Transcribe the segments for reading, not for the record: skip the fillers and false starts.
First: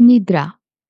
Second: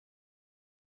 निद्रा.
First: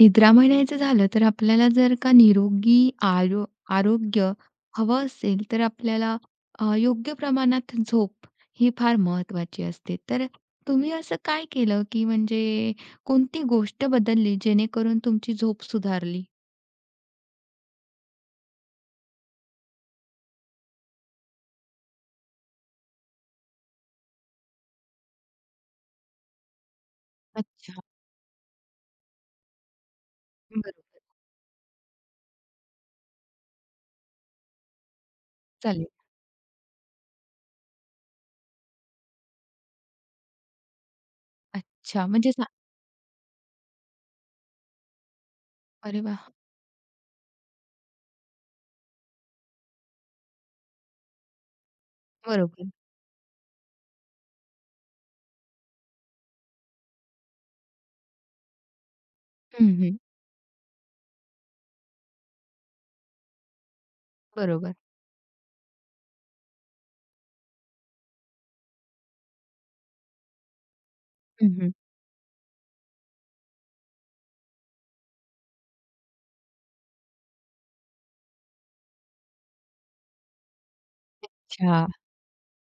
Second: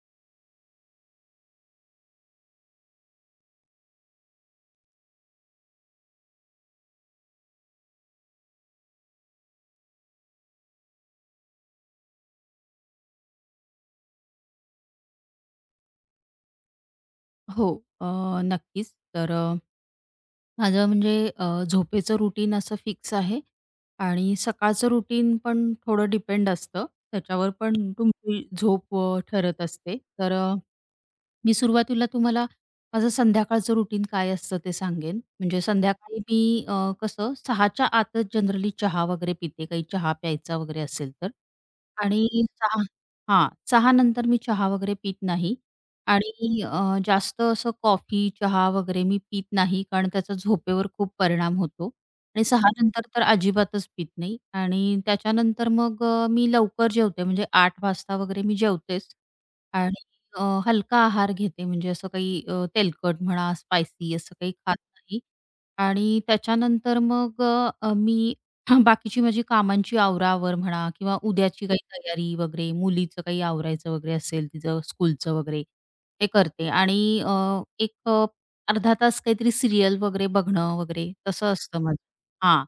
निद्रा म्हणायचं झालं तर आपल्याला जर का निरोगी आरोग्य हवं असेल, तर आपल्याला योग्य प्रमाणात झोप ही फार महत्त्वाची असते. तर तुम्ही असं काय केलं, की म्हणजे कोणती गोष्ट बदलली जेणेकरून तुमची झोप सुधारली? हो, अ, नक्कीच. तर माझं म्हणजे झोपेचं रुटीन असं फिक्स आहे आणि सकाळचं रुटीन पण थोडं डिपेंड असतं. त्याच्यावर अच्छा. पण तुमची झोप ठरत असते. तर बरोबर. मी सुरुवातीला तुम्हाला माझं संध्याकाळचं रुटीन काय असतं ते सांगेन. म्हणजे चालेल. संध्याकाळी मी कसं 6च्या आतच जनरली चहा वगैरे पिते, काही चहा प्यायचा वगैरे असेल तर. अच्छा. आणि म्हणजे सा. 6 हां, 6 नंतर मी चहा वगैरे पीत नाही अरे वाह! आणि जास्त असं कॉफी, चहा वगैरे मी पीत नाही, कारण त्याचा झोपेवर खूप परिणाम होतो. आणि 6 बरोबर. नंतर तर अजिबातच पीत नाही आणि त्याच्यानंतर मग मी लवकर जेवते म्हणजे 8 वाजता वगैरे मी जेवतेच. हं, आणि हं. हलका आहार घेते म्हणजे असं काही तेलकट म्हणा, स्पायसी असं काही बरोबर. खात नाही आणि त्याच्यानंतर मग मी बाकीची माझी कामांची आवराआवर म्हणा किंवा हं, उद्याची हं. काही तयारी वगैरे, मुलीचं काही आवरायचं वगैरे असेल तिचं स्कूलचं वगैरे, ते करते आणि अ, एक अ, अर्धा तास काहीतरी सीरियल वगैरे बघणं वगैरे तसं असतं अच्छा. माझं. हां.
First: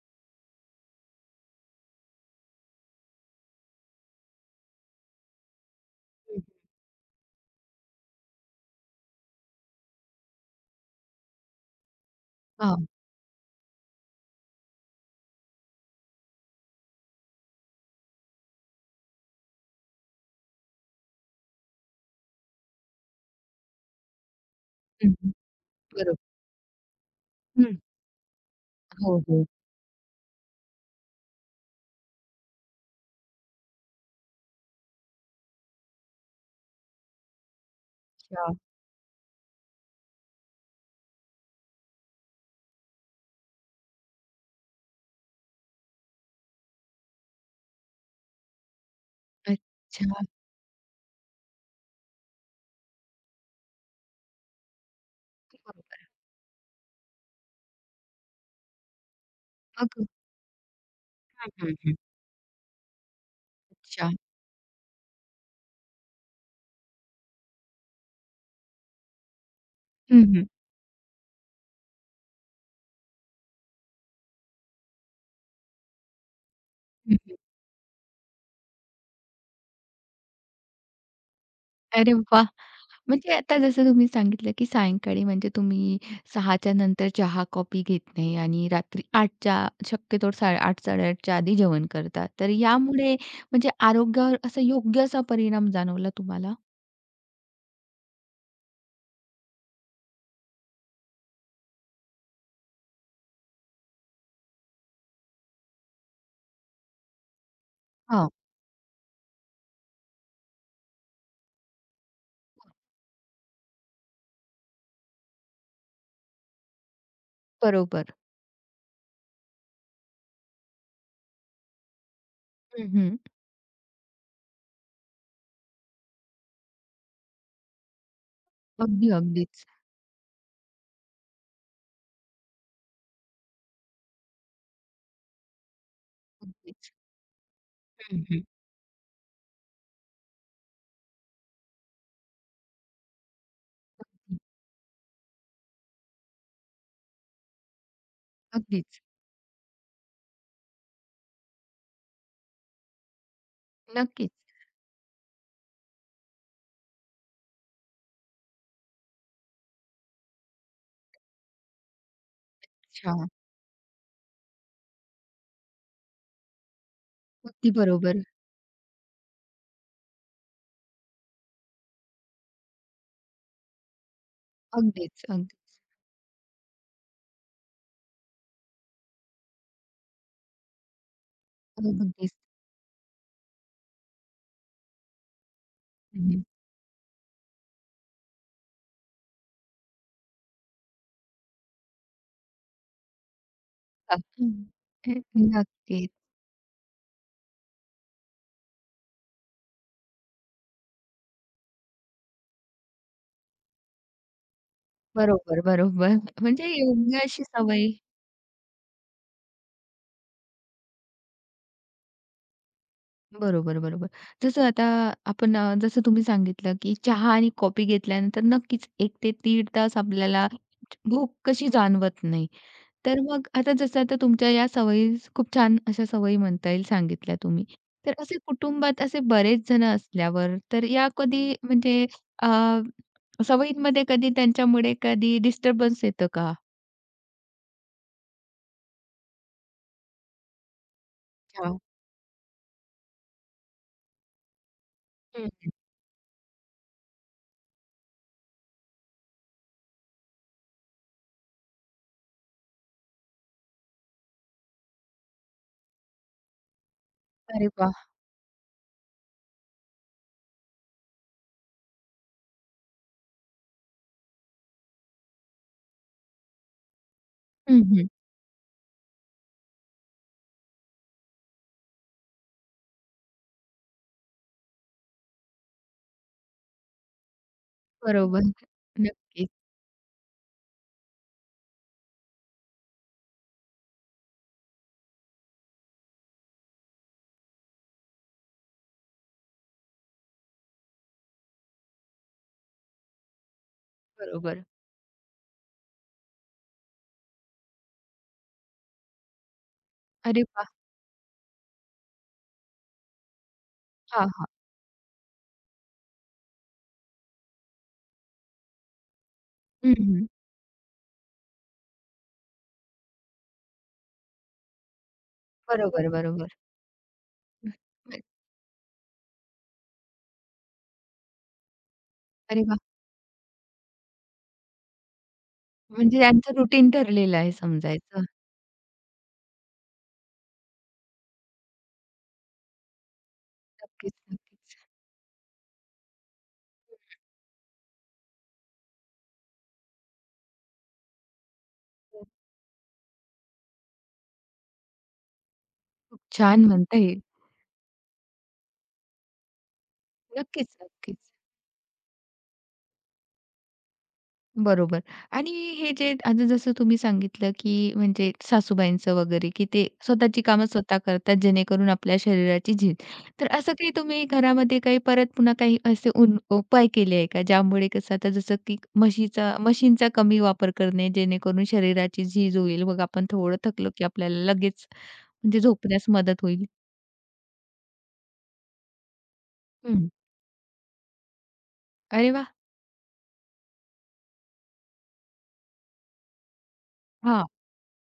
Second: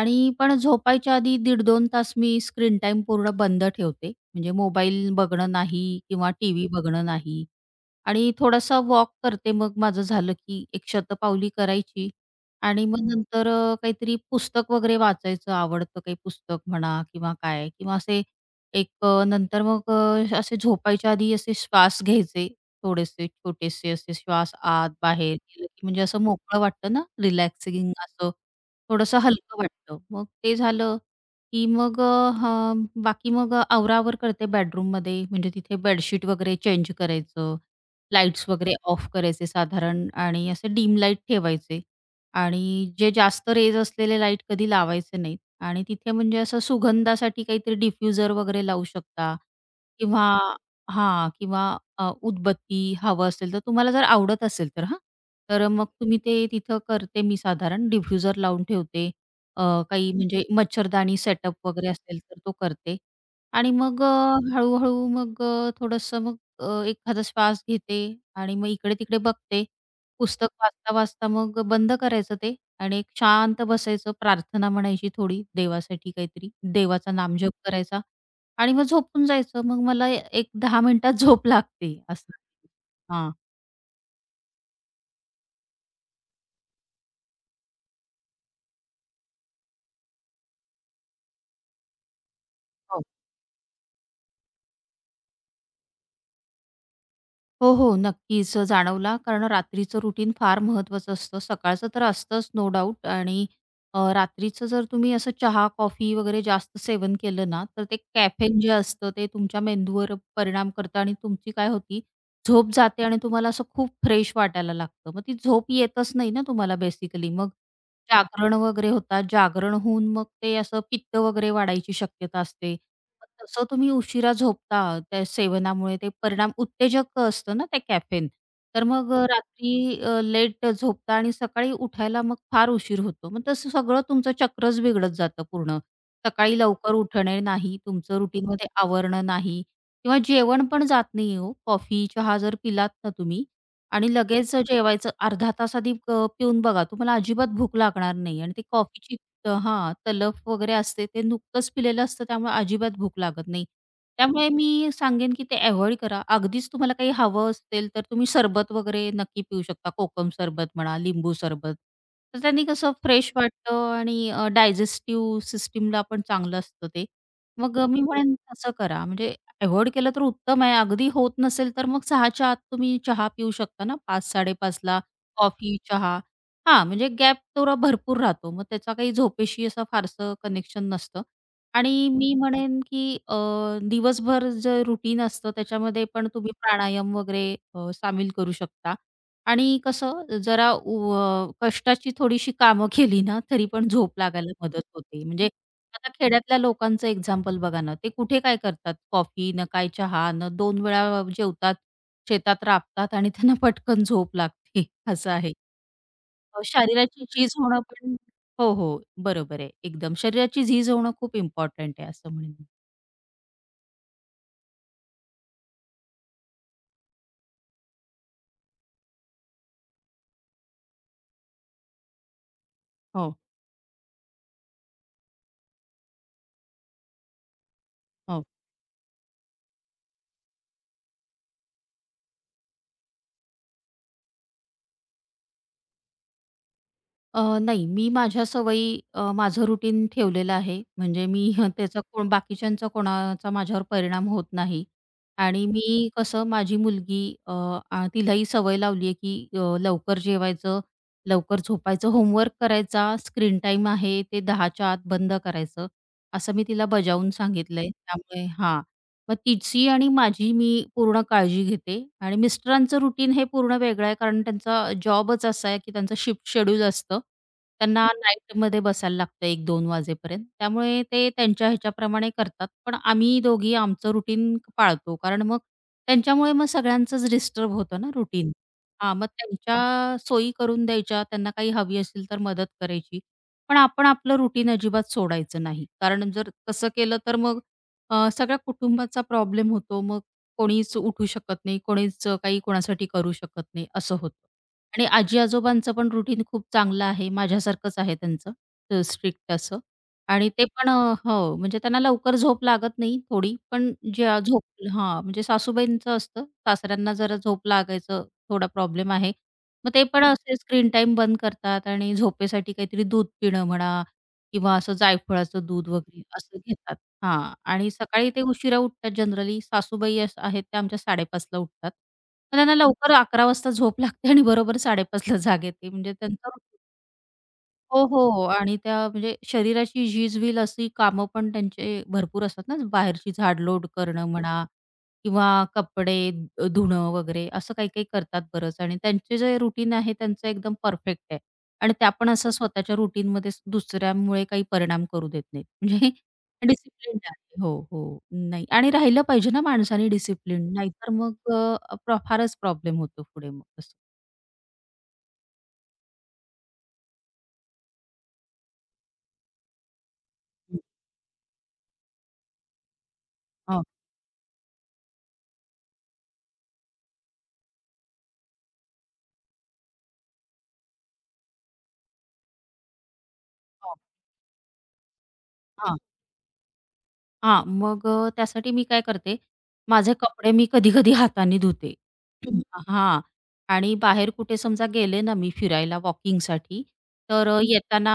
आणि पण झोपायच्या आधी 1 15 तास मी स्क्रीन टाईम पूर्ण बंद ठेवते. म्हणजे मोबाईल बघणं नाही किंवा हं, टीव्ही बघणं नाही आणि थोडासा वॉक करते. मग माझं झालं की एक शतपावली करायची आणि हां. मग हं. नंतर काहीतरी पुस्तक वगैरे वाचायचं आवडतं काही पुस्तक म्हणा किंवा काय किंवा असे एक अ, नंतर मग अ, असे झोपायच्या आधी असे श्वास घ्यायचे थोडेसे छोटेसे असे श्वास आत हं, हं. बाहेर गेलं की म्हणजे बरोबर. असं मोकळं वाटतं ना हं. रिलॅक्सिंग असं थोडंसं हो, हो. हलकं वाटतं. मग ते झालं, की मग बाकी मग आवराआवर करते बेडरूममध्ये. म्हणजे तिथे बेडशीट वगैरे चेंज करायचं, अच्छा. लाईट्स वगैरे ऑफ करायचे साधारण आणि असे डीम लाईट ठेवायचे आणि जे जास्त रेज असलेले लाईट कधी लावायचे नाहीत आणि तिथे म्हणजे असं सुगंधासाठी काहीतरी डिफ्युजर वगैरे लावू शकता अच्छा. किंवा हां, किंवा अ, उदबत्ती हवं असेल तर तुम्हाला जर आवडत असेल तर हां. तर मग बरोबर. तुम्ही ते तिथं करते मी साधारण डिफ्युजर लावून ठेवते. अ, अगं! काही म्हणजे मच्छरदाणी हं, सेटअप हं, वगैरे हं. असेल तर तो करते. आणि मग अच्छा. हळू-हळू मग थोडंसं मग एखादा श्वास घेते आणि मग इकडे-तिकडे बघते. हं, हं. पुस्तक वाचता-वाचता मग बंद करायचं ते आणि एक शांत बसायचं, प्रार्थना म्हणायची थोडी देवासाठी काहीतरी, देवाचा हं, हं. नामजप करायचा. आणि मग झोपून जायचं. मग मला एक 10 मिनिटात झोप लागते अरे असं. वाह! हां. म्हणजे आता जसं तुम्ही सांगितलं, की सायंकाळी म्हणजे तुम्ही 6च्या नंतर चहा, कॉफी घेत नाही आणि रात्री 8च्या शक्यतो 8:00-8:30च्या आधी जेवण करता. तर यामुळे म्हणजे आरोग्यावर असा योग्य असा परिणाम जाणवला तुम्हाला? हो, हो. नक्कीच जाणवला. कारण रात्रीचं रुटीन फार महत्त्वाचं असतं. सकाळचं तर असतंच नो डाऊट आणि रात्रीचं जर तुम्ही असं चहा, कॉफी वगैरे जास्त सेवन केलं ना, तर ते हां. कॅफेन जे असतं ते तुमच्या मेंदूवर परिणाम करतं आणि तुमची काय होती, झोप जाते आणि तुम्हाला असं खूप फ्रेश वाटायला लागतं. मग ती झोप येतच नाही ना तुम्हाला बेसिकली. मग बरोबर. जागरण वगैरे होतात. जागरण होऊन मग ते असं पित्त वगैरे वाढायची शक्यता असते. हं, हं. मग तसं तुम्ही उशिरा झोपता त्या सेवनामुळे ते परिणाम उत्तेजक असतं ना ते कॅफेन. तर अगदी, मग अगदीच. रात्री लेट झोपता आणि सकाळी उठायला मग फार उशीर होतो. मग तसं सगळं तुमचं चक्रच बिघडत जातं पूर्ण. सकाळी लवकर अगदीच. उठणे नाही, तुमचं हं, हं. रुटीनमध्ये आवरणं नाही किंवा जेवण पण जात नाही हो. कॉफी, चहा जर पिलात ना तुम्ही आणि लगेच जेवायचं अर्धा तास आधी पिऊन बघा तुम्हाला अजिबात भूक लागणार नाही आणि ती अगदीच. कॉफीची तलफ वगैरे असते ते नुकतंच पिलेलं असतं त्यामुळे अजिबात भूक लागत नाही. नक्कीच. त्यामुळे मी सांगेन की ते अव्हॉइड करा. अगदीच तुम्हाला काही हवं असेल तर तुम्ही सरबत वगैरे नक्की पिऊ शकता. कोकम सरबत म्हणा, लिंबू सरबत. तर त्यांनी कसं अच्छा. फ्रेश वाटतं आणि डायजेस्टिव्ह सिस्टमला पण चांगलं असतं ते. अगदी मग मी बरोबर. म्हणेन तसं करा. म्हणजे अव्हॉइड केलं तर उत्तम आहे. अगदी होत नसेल तर मग 6च्या आत तुम्ही चहा पिऊ शकता ना 5, 5:30ला अगदीच. अगदी. कॉफी, चहा. हां, म्हणजे गॅप तेवढा भरपूर राहतो. मग त्याचा काही झोपेशी असं फारसं कनेक्शन नसतं आणि अगदीच. मी म्हणेन, की दिवसभर जे रुटीन असतं त्याच्यामध्ये पण हं, हं. तुम्ही प्राणायाम वगैरे सामील करू शकता आणि कसं जरा कष्टाची थोडीशी कामं केली ना, तरी पण झोप लागायला हं. मदत होते. म्हणजे आता नक्कीच. खेड्यातल्या लोकांचं एक्झाम्पल बघा ना, ते कुठे काय करतात कॉफी, ना काय चहा, ना 2 वेळा जेवतात, शेतात राबतात आणि त्यांना पटकन झोप लागते असं आहे. बरोबर, बरोबर. म्हणजे योग्य शरीराची अशी झीज होणं सवय. पण हो, हो. बरोबर आहे. एकदम शरीराची झीज होणं खूप इम्पॉर्टंट आहे असं म्हणेन मी. बरोबर, बरोबर. जसं आता आपण जसं तुम्ही सांगितलं, की चहा आणि कॉफी घेतल्यानंतर नक्कीच एक ते 3 तास आपल्याला भूक कशी जाणवत नाही. तर हो, मग आता जसं आता तुमच्या या सवयी खूप छान अशा सवयी म्हणता येईल सांगितल्या तुम्ही. तर असे हो. कुटुंबात असे बरेच जण असल्यावर तर या कधी म्हणजे अ, सवयींमध्ये कधी त्यांच्यामुळे कधी डिस्टर्बन्स येतं का? नाही मी माझ्या सवयी माझं रुटीन ठेवलेलं आहे. म्हणजे मी अच्छा. त्याचा कोण बाकीच्यांचा कोणाचा माझ्यावर परिणाम होत नाही. हं. आणि मी कसं माझी मुलगी तिलाही सवय लावली आहे, की लवकर जेवायचं, लवकर झोपायचं, होमवर्क करायचा, स्क्रीन टाईम आहे ते 10च्या आत बंद करायचं. असं मी तिला बजावून अरे सांगितलंय. वाह! त्यामुळे हां. मग तिची आणि माझी मी पूर्ण काळजी घेते आणि मिस्टरांचं रुटीन हे पूर्ण वेगळं आहे कारण त्यांचा जॉबच असा आहे की त्यांचं शिफ्ट शेड्यूल असतं. हं, त्यांना हं. नाईटमध्ये बसायला लागतं 1-2 वाजेपर्यंत. त्यामुळे ते त्यांच्या ह्याच्याप्रमाणे करतात. पण आम्ही दोघी आमचं रुटीन पाळतो. कारण मग त्यांच्यामुळे मग सगळ्यांचंच डिस्टर्ब होतं ना बरोबर. रुटीन. हां, मग नक्कीच, त्यांच्या सोयी करून द्यायच्या, त्यांना काही हवी असेल तर मदत करायची. पण आपण आपलं रुटीन अजिबात सोडायचं नाही. कारण जर तसं केलं तर मग सगळ्या कुटुंबाचा प्रॉब्लेम होतो. मग कोणीच उठू शकत नाही, कोणीच काही कोणासाठी करू शकत नाही, असं होतं. बरोबर. आणि आजी-आजोबांचं पण रुटीन खूप चांगलं आहे. माझ्यासारखंच आहे त्यांचं स्ट्रिक्ट असं. अरे आणि ते वाह! पण हो, म्हणजे त्यांना लवकर झोप लागत नाही थोडी, पण हां, ज्या हां. झोप हां, म्हणजे सासूबाईंचं असतं. सासऱ्यांना जरा झोप लागायचं थोडा प्रॉब्लेम आहे. मग हं, ते पण हं. असे स्क्रीन टाईम बंद करतात आणि झोपेसाठी काहीतरी दूध पिणं म्हणा किंवा असं जायफळाचं दूध बरोबर, वगैरे बरोबर. असं घेतात. हां. आणि हं. सकाळी ते उशिरा उठतात जनरली. सासूबाई अस आहेत त्या आमच्या 5:30ला उठतात. मग अरे त्यांना वाह! लवकर 11 वाजता झोप लागते आणि बरोबर 5:30ला जाग येते. म्हणजे म्हणजे त्यांचा त्यांचं रुटीन ठरलेलं आहे हो, समजायचं. हो. आणि त्या म्हणजे शरीराची झीज-विल अशी कामं पण त्यांचे भरपूर असतात ना, बाहेरची झाडलोट नक्कीच, करणं म्हणा नक्कीच. किंवा कपडे धुणं वगैरे असं काही-काही करतात बरंच आणि त्यांचे जे रुटीन आहे त्यांचं एकदम परफेक्ट आहे. आणि त्या हो, पण असं स्वतःच्या रुटीनमध्ये दुसऱ्यामुळे काही परिणाम करू देत नाहीत. म्हणजे खूप छान म्हणता डिसिप्लिन्ड येईल. आहे. हो, हो. नाही आणि राहिलं पाहिजे ना माणसाने नक्कीच, डिसिप्लिन नाहीतर नक्कीच. मग अ, प्र फारच प्रॉब्लेम होतो पुढे मग असं. बरोबर. आणि हे जे आता जसं तुम्ही सांगितलं, की म्हणजे सासूबाईंचं वगैरे, की ते स्वतःची कामं हं. स्वतः करतात जेणेकरून आपल्या शरीराची झीज. तर असं हो, काही तुम्ही घरामध्ये काही परत पुन्हा काही असे उपाय केले आहे का? ज्यामुळे कसं आता जसं की म्हशीचा मशीनचा कमी वापर करणे जेणेकरून शरीराची झीज होईल. मग आपण थोडं थकलो हो. की आपल्याला लगेच म्हणजे हां. झोपण्यास मदत होईल. हां, मग त्यासाठी मी काय करते, हं. माझे कपडे मी कधी-कधी हाताने धुते. अरे वाह! हं. हां. आणि बाहेर कुठे समजा गेले ना मी फिरायला वॉकिंगसाठी, हां. तर येताना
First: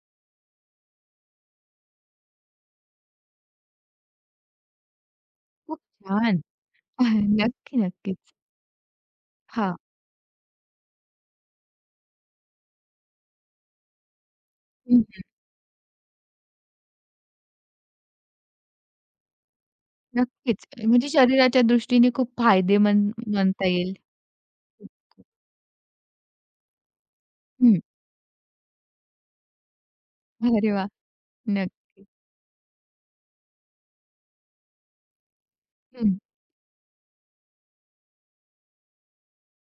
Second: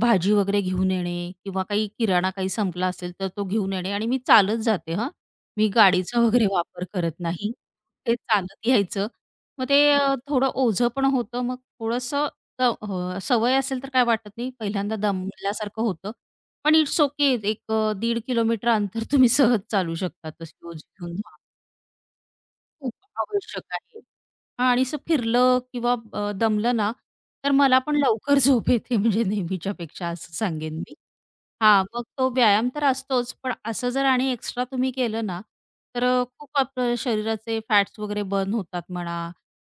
भाजी वगैरे घेऊन येणे किंवा काही किराणा काही संपला असेल, तर तो घेऊन येणे आणि मी चालत जाते हां. मी खूप गाडीचा छान. वगैरे वापर करत नाही. नक्की, ते नक्कीच. चालत यायचं. मग हां. ते थोडं ओझं पण होतं. मग थोडंसं सवय असेल तर काय वाटत नाही. पहिल्यांदा दमल्यासारखं होतं. पण इट्स ओके. एक 1.5 किलोमीटर अंतर तुम्ही सहज चालू शकता तशी नक्कीच. शूज म्हणजे घेऊन. शरीराच्या दृष्टीने खूप हां, फायदेमंद खूप आवश्यक म्हणता येईल. आहे. हां आणि असं फिरलं किंवा दमलं ना, तर मला हं. पण लवकर झोप येते म्हणजे नेहमीच्यापेक्षा असं अरे सांगेन वाह! मी. हां, मग नक्की. तो व्यायाम तर असतोच, पण असं जर आणि एक्स्ट्रा तुम्ही केलं ना, तर हं, खूप आपलं शरीराचे फॅट्स वगैरे बर्न होतात म्हणा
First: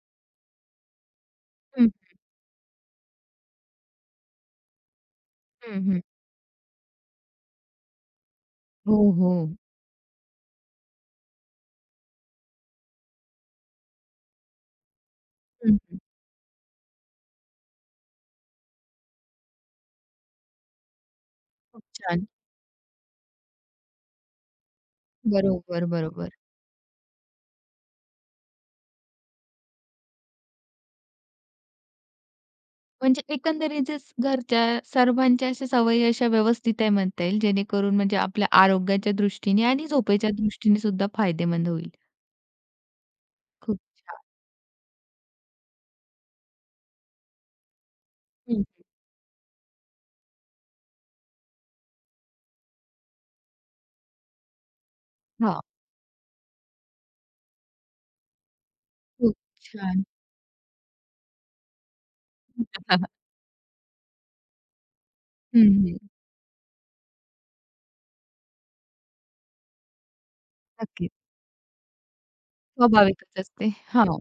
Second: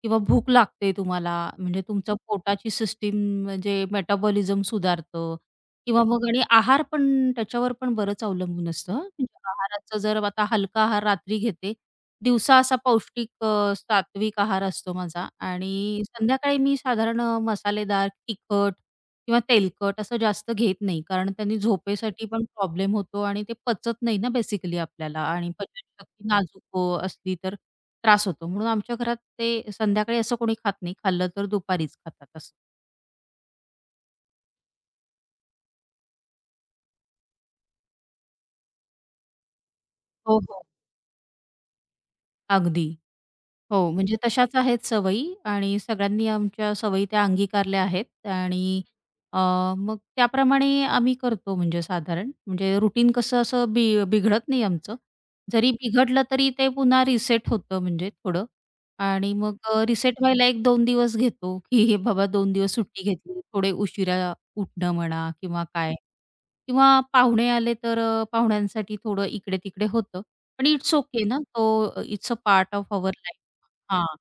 किंवा भूक लागते तुम्हाला, म्हणजे हं, तुमचं पोटाची सिस्टीम म्हणजे मेटाबॉलिझम सुधारतं हं, हं. किंवा मग आणि आहार पण त्याच्यावर पण बरंच अवलंबून असतं हो, हं, हो. म्हणजे आहाराचं जर आता हलका आहार रात्री घेते, दिवसा असा पौष्टिक सात्विक आहार असतो माझा हं, हं. आणि संध्याकाळी मी साधारण मसालेदार, तिखट किंवा तेलकट असं जास्त घेत नाही. कारण त्यांनी खूप झोपेसाठी छान. पण प्रॉब्लेम होतो आणि ते पचत नाही ना बेसिकली आपल्याला आणि बरोबर, पचनशक्ती बरोबर. नाजूक असली तर त्रास होतो. म्हणून आमच्या घरात ते संध्याकाळी असं कोणी खात नाही. खाल्लं तर दुपारीच खातात असं. म्हणजे एकंदरीतच घरच्या सर्वांच्या अशा सवयी अशा व्यवस्थित आहे म्हणता येईल, जेणेकरून म्हणजे आपल्या आरोग्याच्या दृष्टीने आणि झोपेच्या हो, हो. दृष्टीने सुद्धा फायदेमंद होईल. अगदी. खूप हो, म्हणजे छान. तशाच आहेत सवयी आणि सगळ्यांनी आमच्या सवयी त्या अंगीकारल्या आहेत हं, हं. आणि अ, मग त्याप्रमाणे आम्ही करतो म्हणजे साधारण. म्हणजे रुटीन कसं असं बिघडत नाही आमचं. हां. जरी बिघडलं तरी ते पुन्हा रिसेट होतं म्हणजे थोडं आणि खूप मग छान. रिसेट व्हायला 1-2 दिवस घेतो, की हे बाबा 2 दिवस सुट्टी घेतली, थोडे उशिरा उठणं म्हणा किंवा हं, काय हं. किंवा पाहुणे आले तर पाहुण्यांसाठी थोडं इकडे-तिकडे होतं. पण इट्स नक्कीच. ओके ना. तो it's a part of our life. स्वाभाविकच असते. हां, हां.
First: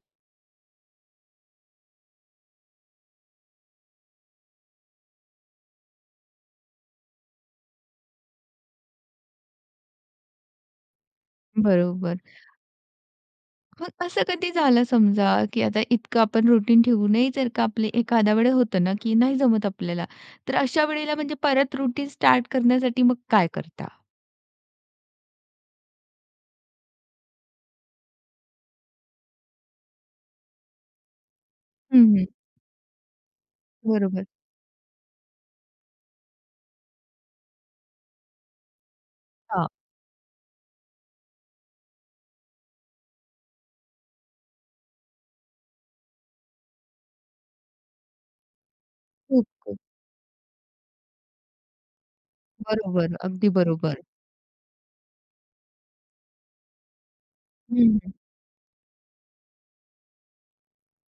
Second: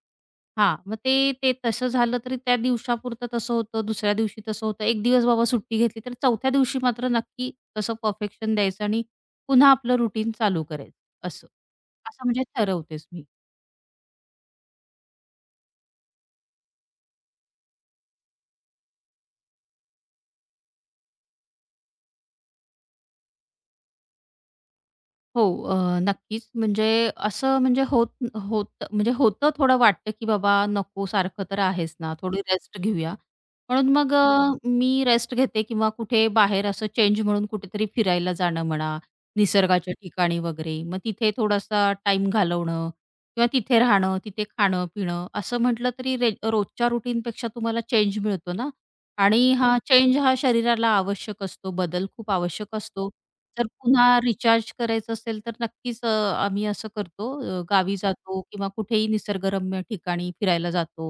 हां. मग ते ते तसं झालं तरी त्या दिवसापुरतं तसं होतं, दुसऱ्या दिवशी तसं होतं. एक दिवस बाबा सुट्टी घेतली, तर चौथ्या दिवशी मात्र नक्की तसं परफेक्शन द्यायचं आणि पुन्हा आपलं रुटीन चालू करायचं असं. बरोबर. असं म्हणजे ठरवतेच मी. मग असं कधी झालं समजा, की आता इतकं आपण रुटीन ठेवूनही जर का आपली एखाद्या वेळेस होतं ना, की नाही जमत आपल्याला, तर अशा वेळेला म्हणजे परत रुटीन स्टार्ट करण्यासाठी मग काय करता? हो, नक्कीच. म्हणजे असं म्हणजे होत होतं म्हणजे होतं थोडं वाटतं, की बाबा नको सारखं तर आहेच हं, ना, हं. थोडी रेस्ट घेऊया. म्हणून मग बरोबर. मी रेस्ट घेते किंवा कुठे बाहेर असं चेंज म्हणून कुठेतरी फिरायला जाणं म्हणा, हां. निसर्गाच्या ठिकाणी वगैरे. मग तिथे थोडासा टाईम घालवणं किंवा तिथे राहणं, तिथे खाणं-पिणं असं म्हटलं तरी रोजच्या रुटीनपेक्षा तुम्हाला चेंज मिळतो ना खूप, आणि हा खूप. चेंज हा शरीराला आवश्यक असतो, बदल खूप आवश्यक असतो. बरोबर. अगदी जर बरोबर. पुन्हा रिचार्ज करायचं असेल, तर नक्कीच आम्ही असं करतो हं, गावी हं. जातो किंवा कुठेही निसर्गरम्य ठिकाणी फिरायला जातो.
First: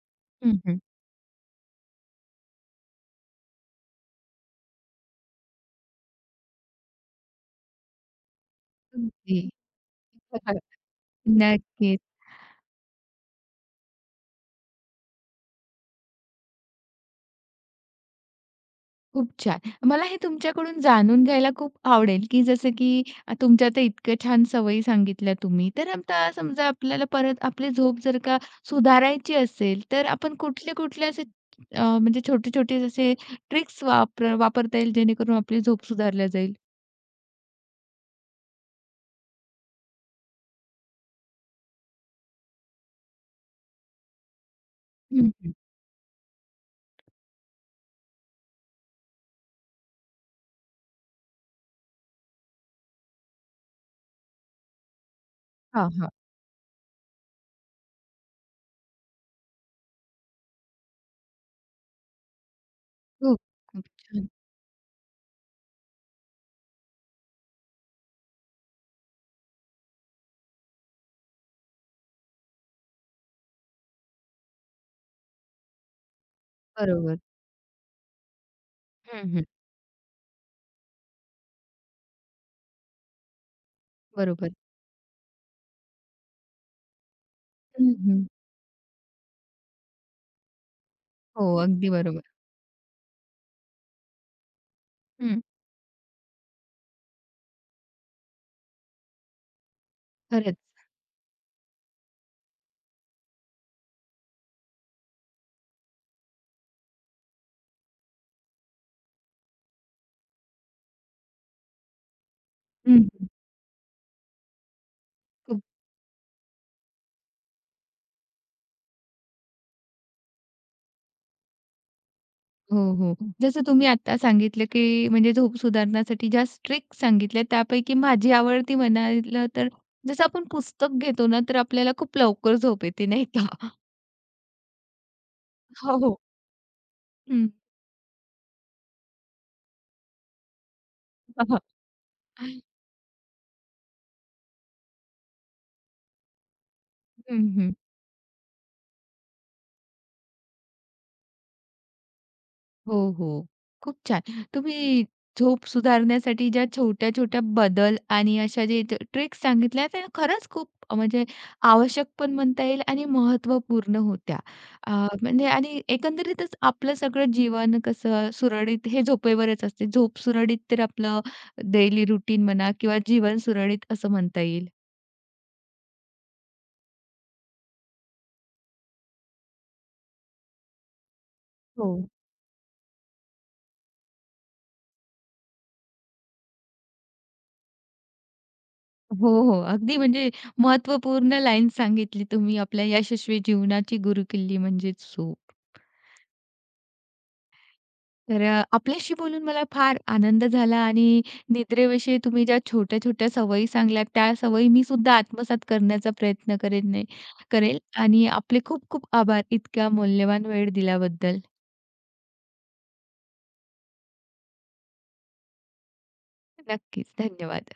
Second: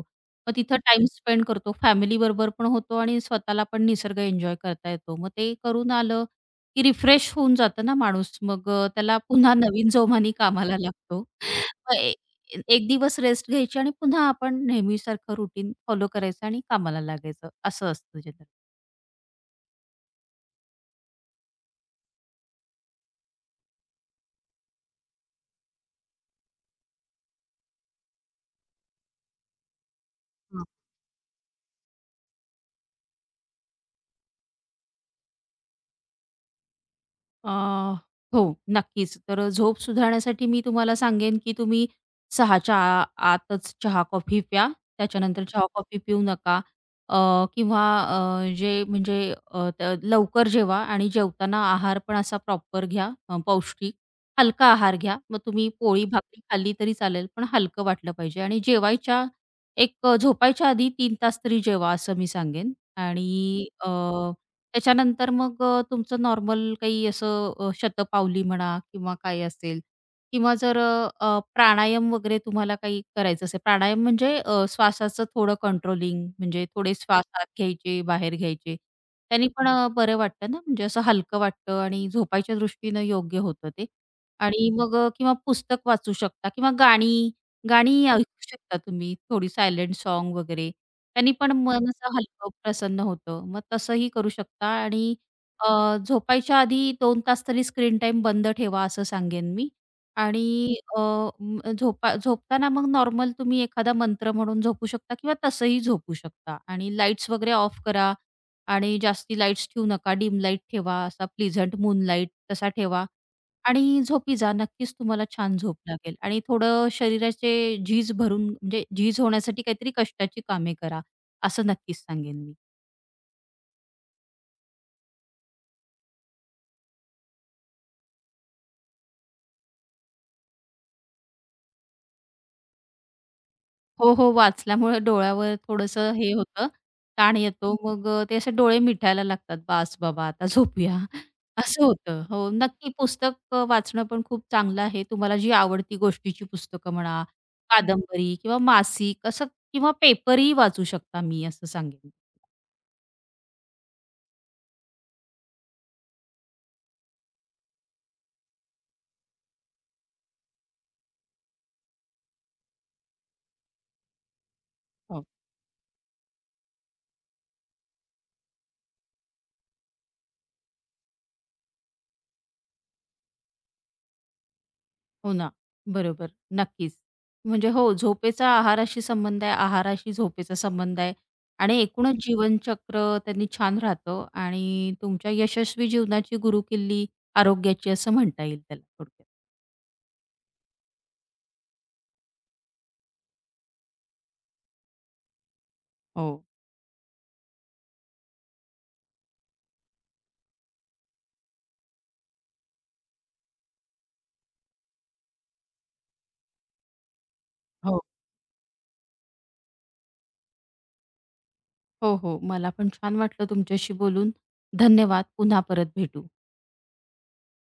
मग हं, तिथं हं. टाईम स्पेंड करतो. फॅमिलीबरोबर पण होतो आणि स्वतःला पण निसर्ग एन्जॉय करता येतो. मग ते करून आलं, की रिफ्रेश होऊन जातं ना माणूस. मग त्याला अगदी. पुन्हा नवीन जोमाने कामाला लागतो. मग नक्कीच. एक दिवस रेस्ट घ्यायची आणि पुन्हा आपण नेहमीसारखं रुटीन फॉलो करायचं आणि कामाला लागायचं. असं असतं जनरली. खूप छान. मला हे तुमच्याकडून जाणून घ्यायला खूप आवडेल, की जसं की तुमच्या तर इतक्या छान सवयी सांगितल्या तुम्ही. तर आता समजा आपल्याला परत आपली झोप जर का सुधारायची असेल, तर आपण कुठले-कुठले असे म्हणजे छोटे-छोटे जसे ट्रिक्स वापर वापरता येईल जेणेकरून आपली झोप सुधारली जाईल? अ, हो, नक्कीच. तर झोप सुधारण्यासाठी मी तुम्हाला सांगेन, की तुम्ही 6च्या आ आतच चहा-कॉफी प्या. हं, त्याच्यानंतर हं. चहा-कॉफी पिऊ नका. अ, किंवा जे म्हणजे अ, त लवकर जेवा आणि जेवताना आहार पण असा प्रॉपर घ्या, पौष्टिक. हलका आहार घ्या. मग तुम्ही हां, हां. पोळी-भाकरी खाल्ली तरी चालेल, पण हलकं वाटलं पाहिजे. आणि झोपायच्या आधी 3 तास तरी जेवा, असं मी सांगेन. खूप, आणि खूप छान. त्याच्यानंतर मग तुमचं नॉर्मल काही असं शतपावली म्हणा किंवा काय असेल किंवा जर अ, अ, प्राणायाम वगैरे तुम्हाला काही करायचं असेल, प्राणायाम म्हणजे श्वासाचं थोडं कंट्रोलिंग म्हणजे थोडे बरोबर. श्वास आत घ्यायचे, बाहेर घ्यायचे. हं, हं. त्यांनी पण बरं वाटतं ना, म्हणजे असं हलकं वाटतं आणि झोपायच्या दृष्टीनं योग्य होतं ते. बरोबर. आणि मग किंवा पुस्तक वाचू शकता किंवा हं, गाणी हं. ऐकू शकता तुम्ही थोडी सायलेंट सॉन्ग वगैरे त्यांनी हो, पण मन अगदी असं बरोबर. हलकं प्रसन्न होतं. मग तसंही करू शकता आणि हं. झोपायच्या आधी 2 तास तरी स्क्रीन टाईम बंद ठेवा असं सांगेन मी. खरंच. आणि अ, म झोपा झोपताना मग नॉर्मल तुम्ही एखादा मंत्र म्हणून झोपू शकता किंवा तसंही झोपू शकता आणि लाईट्स वगैरे ऑफ करा आणि जास्ती लाईट्स ठेवू नका. डिम लाईट ठेवा, असा प्लीझंट मून लाईट तसा हं, ठेवा हं. आणि झोपी जा. नक्कीच तुम्हाला छान खूप. झोप लागेल आणि थोडं शरीराचे झीज भरून म्हणजे झीज होण्यासाठी काहीतरी कष्टाची कामे करा. असं नक्कीच सांगेन मी. हो, हो. जसं तुम्ही आत्ता सांगितलं, की म्हणजे झोप सुधारण्यासाठी ज्या ट्रिक सांगितल्या त्यापैकी माझी आवडती म्हणायला तर जसं आपण पुस्तक घेतो ना, तर आपल्याला खूप लवकर झोप येते नाही का? हो, हो. वाचल्यामुळे डोळ्यावर हो, थोडंसं हो. हे होतं, ताण हं. येतो. मग ते असे डोळे मिठायला लागतात, "बास बाबा आता झोपूया." असं होतं. हो, नक्की पुस्तक वाचणं पण खूप चांगलं आहे. तुम्हाला जी आवडती गोष्टीची पुस्तकं म्हणा, हं, हं. कादंबरी किंवा मासिक असं किंवा पेपरही वाचू शकता मी असं सांगेन. हो, हो. खूप छान. तुम्ही झोप सुधारण्यासाठी ज्या छोट्या-छोट्या बदल आणि अशा जे ट्रिक्स सांगितल्या त्या खरंच खूप म्हणजे आवश्यक पण म्हणता येईल आणि महत्त्वपूर्ण होत्या. अ, हो म्हणजे आणि एकंदरीतच आपलं सगळं जीवन कसं सुरळीत हे झोपेवरच असते. झोप सुरळीत तर आपलं डेली रुटीन म्हणा किंवा जीवन सुरळीत असं म्हणता येईल. हो ना. बरोबर. नक्कीच. म्हणजे हो, झोपेचा आहाराशी संबंध आहे, आहाराशी झोपेचा संबंध आहे आणि हो. एकूणच हं. जीवनचक्र त्यांनी छान राहतं आणि तुमच्या यशस्वी जीवनाची गुरुकिल्ली आरोग्याची असं म्हणता येईल त्याला थोडक्यात. हो, हो. अगदी म्हणजे महत्त्वपूर्ण लाईन सांगितली तुम्ही आपल्या यशस्वी जीवनाची गुरुकिल्ली म्हणजेच झोप. हो. तर आपल्याशी बोलून मला फार आनंद झाला आणि निद्रेविषयी तुम्ही ज्या छोट्या-छोट्या सवयी सांगल्यात, त्या सवयी मी सुद्धा आत्मसात करण्याचा प्रयत्न करेन नाही करेल हो. आणि आपले खूप खूप आभार इतका मौल्यवान वेळ दिल्याबद्दल. हो, हो. मला पण छान वाटलं तुमच्याशी बोलून. धन्यवाद. पुन्हा परत भेटू. नक्कीच, धन्यवाद.